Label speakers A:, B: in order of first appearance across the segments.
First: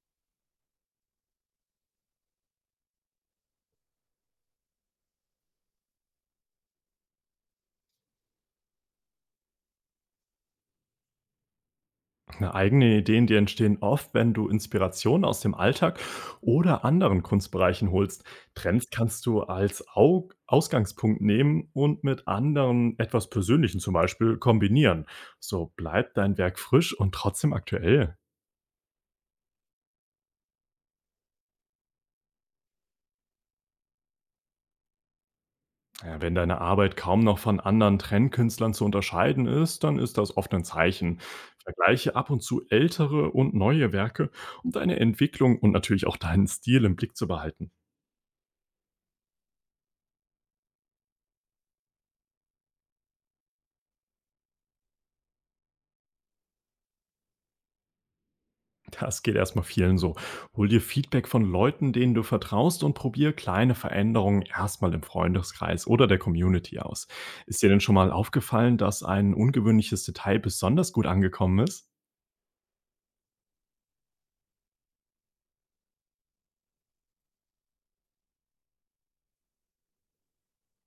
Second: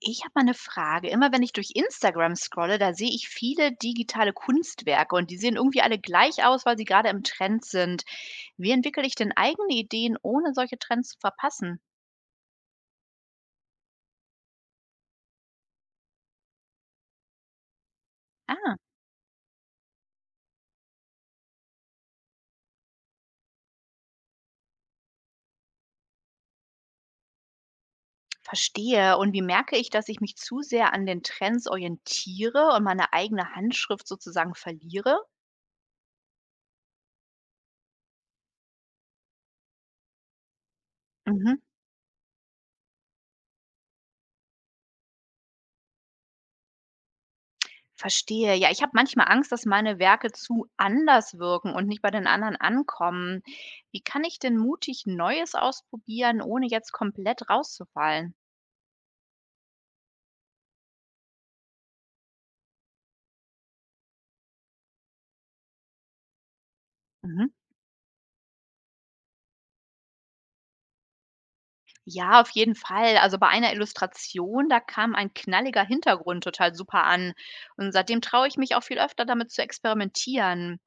A: Ich habe mal eine Frage. Immer wenn ich durch Instagram scrolle, da sehe ich viele digitale Kunstwerke und die sehen irgendwie alle gleich aus, weil sie gerade im Trend sind. Wie entwickle ich denn eigene Ideen, ohne solche Trends zu verpassen?
B: Na, eigene Ideen, die entstehen oft, wenn du Inspiration aus dem Alltag oder anderen Kunstbereichen holst.
A: Ah,
B: Trends kannst du als Au Ausgangspunkt nehmen und mit anderen etwas Persönlichen zum Beispiel kombinieren. So bleibt dein Werk frisch und trotzdem aktuell.
A: verstehe. Und wie merke ich, dass ich mich zu sehr an den Trends orientiere und meine eigene Handschrift sozusagen verliere?
B: Ja, wenn deine Arbeit kaum noch von anderen Trendkünstlern zu unterscheiden ist, dann ist das oft ein Zeichen.
A: Mhm.
B: Vergleiche ab und zu ältere und neue Werke, um deine Entwicklung und natürlich auch deinen Stil im Blick zu behalten.
A: Verstehe. Ja, ich habe manchmal Angst, dass meine Werke zu anders wirken und nicht bei den anderen ankommen. Wie kann ich denn mutig Neues ausprobieren, ohne jetzt komplett rauszufallen?
B: Das geht erstmal vielen so. Hol dir Feedback von Leuten, denen du vertraust, und probier kleine Veränderungen erstmal im Freundeskreis oder der Community aus.
A: Mhm.
B: Ist dir denn schon mal aufgefallen, dass ein ungewöhnliches Detail besonders gut angekommen ist?
A: Ja, auf jeden Fall. Also bei einer Illustration, da kam ein knalliger Hintergrund total super an. Und seitdem traue ich mich auch viel öfter damit zu experimentieren.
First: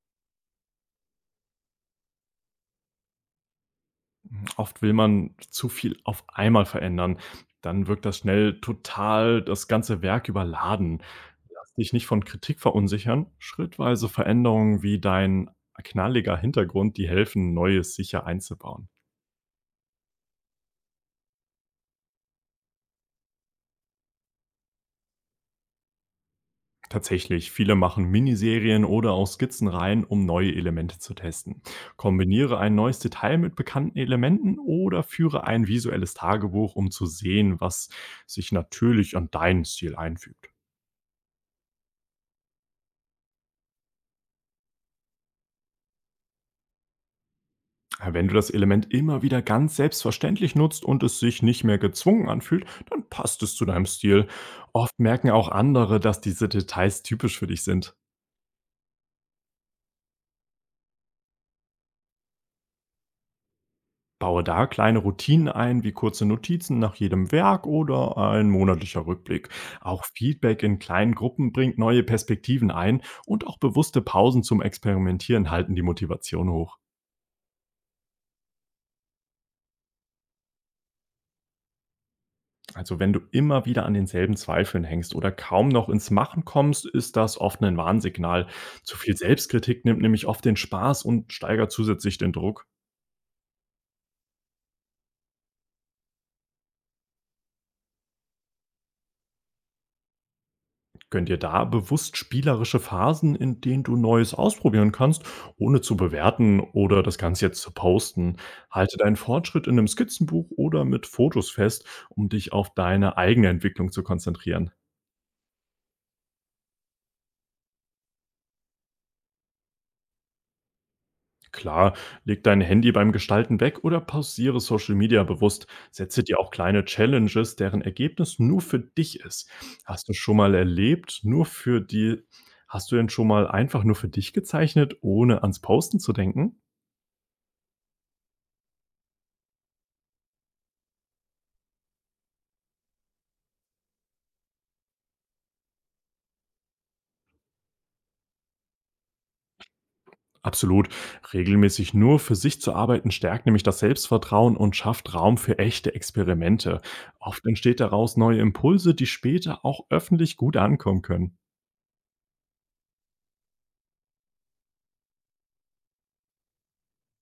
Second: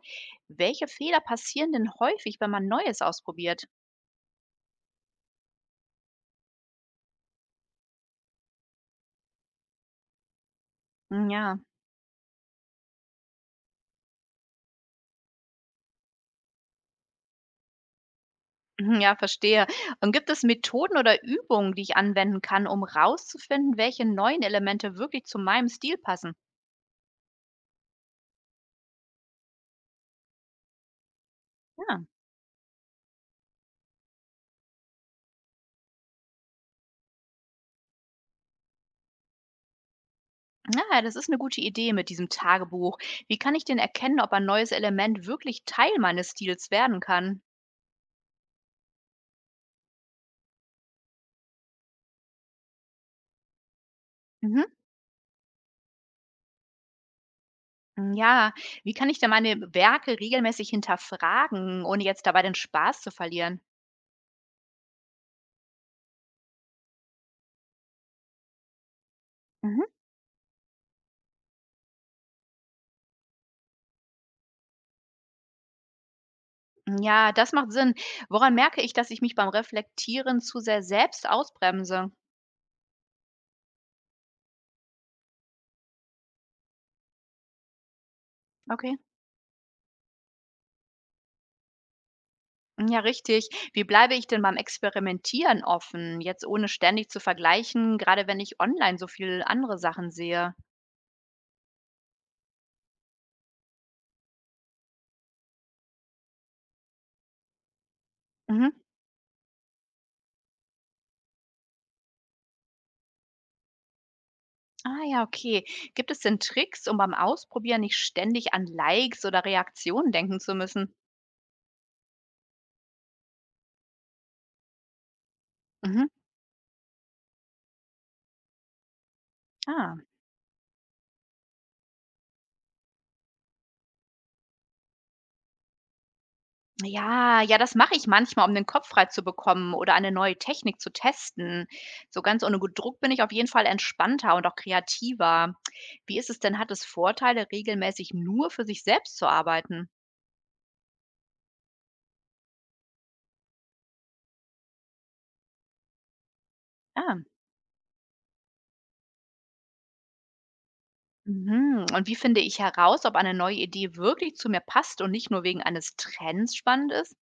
A: Welche Fehler passieren denn häufig, wenn man Neues ausprobiert?
B: Oft will man zu viel auf einmal verändern. Dann wirkt das schnell total, das ganze Werk überladen.
A: Ja.
B: Lass dich nicht von Kritik verunsichern. Schrittweise Veränderungen wie dein knalliger Hintergrund, die helfen, Neues sicher einzubauen.
A: Mhm, ja, verstehe. Und gibt es Methoden oder Übungen, die ich anwenden kann, um rauszufinden, welche neuen Elemente wirklich zu meinem Stil passen?
B: Tatsächlich, viele machen Miniserien oder auch Skizzenreihen, um neue Elemente zu testen.
A: Ja,
B: Kombiniere ein neues Detail mit bekannten Elementen oder führe ein visuelles Tagebuch, um zu sehen, was sich natürlich an deinen Stil einfügt.
A: ja, das ist eine gute Idee mit diesem Tagebuch. Wie kann ich denn erkennen, ob ein neues Element wirklich Teil meines Stils werden kann?
B: Wenn du das Element immer wieder ganz selbstverständlich nutzt und es sich nicht mehr gezwungen anfühlt, dann passt es zu deinem Stil.
A: Mhm.
B: Oft merken auch andere, dass diese Details typisch für dich sind.
A: Mm, ja, wie kann ich denn meine Werke regelmäßig hinterfragen, ohne jetzt dabei den Spaß zu verlieren?
B: Baue da kleine Routinen ein, wie kurze Notizen nach jedem Werk oder ein monatlicher Rückblick.
A: Mhm.
B: Auch Feedback in kleinen Gruppen bringt neue Perspektiven ein, und auch bewusste Pausen zum Experimentieren halten die Motivation hoch.
A: Mm, ja, das macht Sinn. Woran merke ich, dass ich mich beim Reflektieren zu sehr selbst ausbremse?
B: Also wenn du immer wieder an denselben Zweifeln hängst oder kaum noch ins Machen kommst, ist das oft ein Warnsignal.
A: Okay.
B: Zu viel Selbstkritik nimmt nämlich oft den Spaß und steigert zusätzlich den Druck.
A: Hm, ja, richtig. Wie bleibe ich denn beim Experimentieren offen, jetzt ohne ständig zu vergleichen, gerade wenn ich online so viel andere Sachen sehe?
B: Gönn dir da bewusst spielerische Phasen, in denen du Neues ausprobieren kannst, ohne zu bewerten oder das Ganze jetzt zu posten.
A: Mhm.
B: Halte deinen Fortschritt in einem Skizzenbuch oder mit Fotos fest, um dich auf deine eigene Entwicklung zu konzentrieren.
A: Ah, ja, okay. Gibt es denn Tricks, um beim Ausprobieren nicht ständig an Likes oder Reaktionen denken zu müssen?
B: Klar, leg dein Handy beim Gestalten weg oder pausiere Social Media bewusst.
A: Mhm.
B: Setze dir auch kleine Challenges, deren Ergebnis nur für dich ist.
A: Ah,
B: Hast du schon mal erlebt, nur für die, Hast du denn schon mal einfach nur für dich gezeichnet, ohne ans Posten zu denken?
A: ja, das mache ich manchmal, um den Kopf frei zu bekommen oder eine neue Technik zu testen. So ganz ohne Druck bin ich auf jeden Fall entspannter und auch kreativer. Wie ist es denn? Hat es Vorteile, regelmäßig nur für sich selbst zu arbeiten?
B: Absolut. Regelmäßig nur für sich zu arbeiten stärkt nämlich das Selbstvertrauen und schafft Raum für echte Experimente.
A: Ah,
B: Oft entsteht daraus neue Impulse, die später auch öffentlich gut ankommen können.
A: mhm. Und wie finde ich heraus, ob eine neue Idee wirklich zu mir passt und nicht nur wegen eines Trends spannend ist?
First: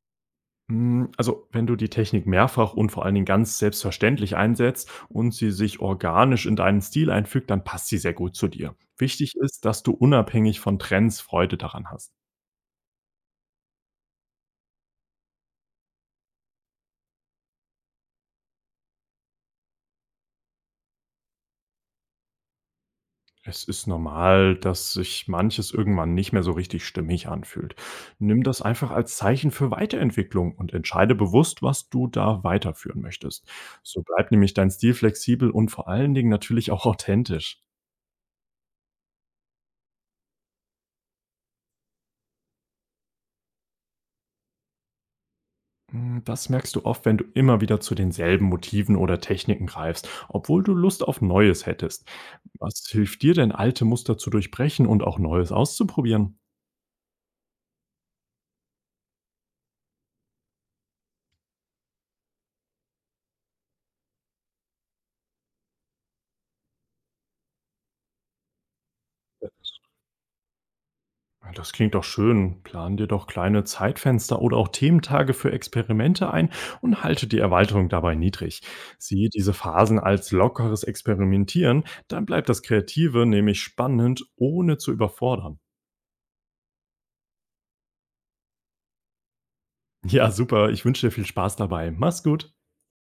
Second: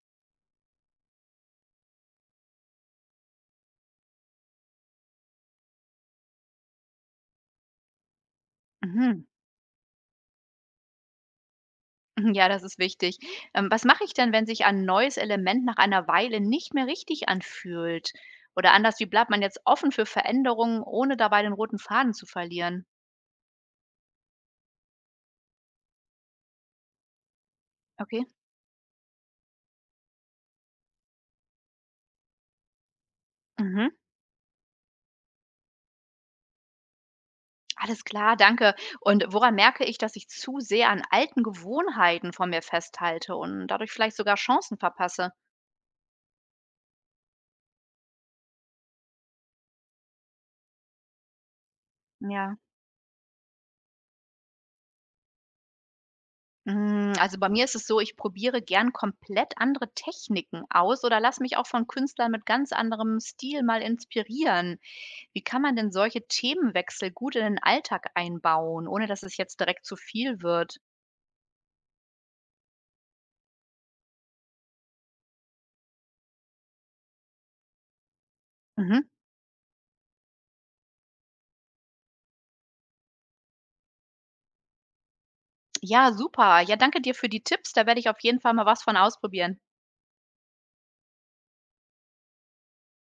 B: Also wenn du die Technik mehrfach und vor allen Dingen ganz selbstverständlich einsetzt und sie sich organisch in deinen Stil einfügt, dann passt sie sehr gut zu dir.
A: Mhm.
B: Wichtig ist, dass du unabhängig von Trends Freude daran hast.
A: Mhm, ja, das ist wichtig. Was mache ich denn, wenn sich ein neues Element nach einer Weile nicht mehr richtig anfühlt? Oder anders, wie bleibt man jetzt offen für Veränderungen, ohne dabei den roten Faden zu verlieren?
B: Es ist normal, dass sich manches irgendwann nicht mehr so richtig stimmig anfühlt.
A: Okay.
B: Nimm das einfach als Zeichen für Weiterentwicklung und entscheide bewusst, was du da weiterführen möchtest.
A: Mhm.
B: So bleibt nämlich dein Stil flexibel und vor allen Dingen natürlich auch authentisch.
A: Alles klar, danke. Und woran merke ich, dass ich zu sehr an alten Gewohnheiten von mir festhalte und dadurch vielleicht sogar Chancen verpasse?
B: Das merkst du oft, wenn du immer wieder zu denselben Motiven oder Techniken greifst, obwohl du Lust auf Neues hättest.
A: Ja.
B: Was hilft dir denn, alte Muster zu durchbrechen und auch Neues auszuprobieren?
A: Hm, also bei mir ist es so, ich probiere gern komplett andere Techniken aus oder lass mich auch von Künstlern mit ganz anderem Stil mal inspirieren. Wie kann man denn solche Themenwechsel gut in den Alltag einbauen, ohne dass es jetzt direkt zu viel wird?
B: Das klingt doch schön. Plan dir doch kleine Zeitfenster oder auch Thementage für Experimente ein und halte die Erweiterung dabei niedrig.
A: Mhm.
B: Siehe diese Phasen als lockeres Experimentieren, dann bleibt das Kreative nämlich spannend, ohne zu überfordern.
A: Ja, super. Ja, danke dir für die Tipps. Da werde ich auf jeden Fall mal was von ausprobieren.
B: Ja, super. Ich wünsche dir viel Spaß dabei. Mach's gut.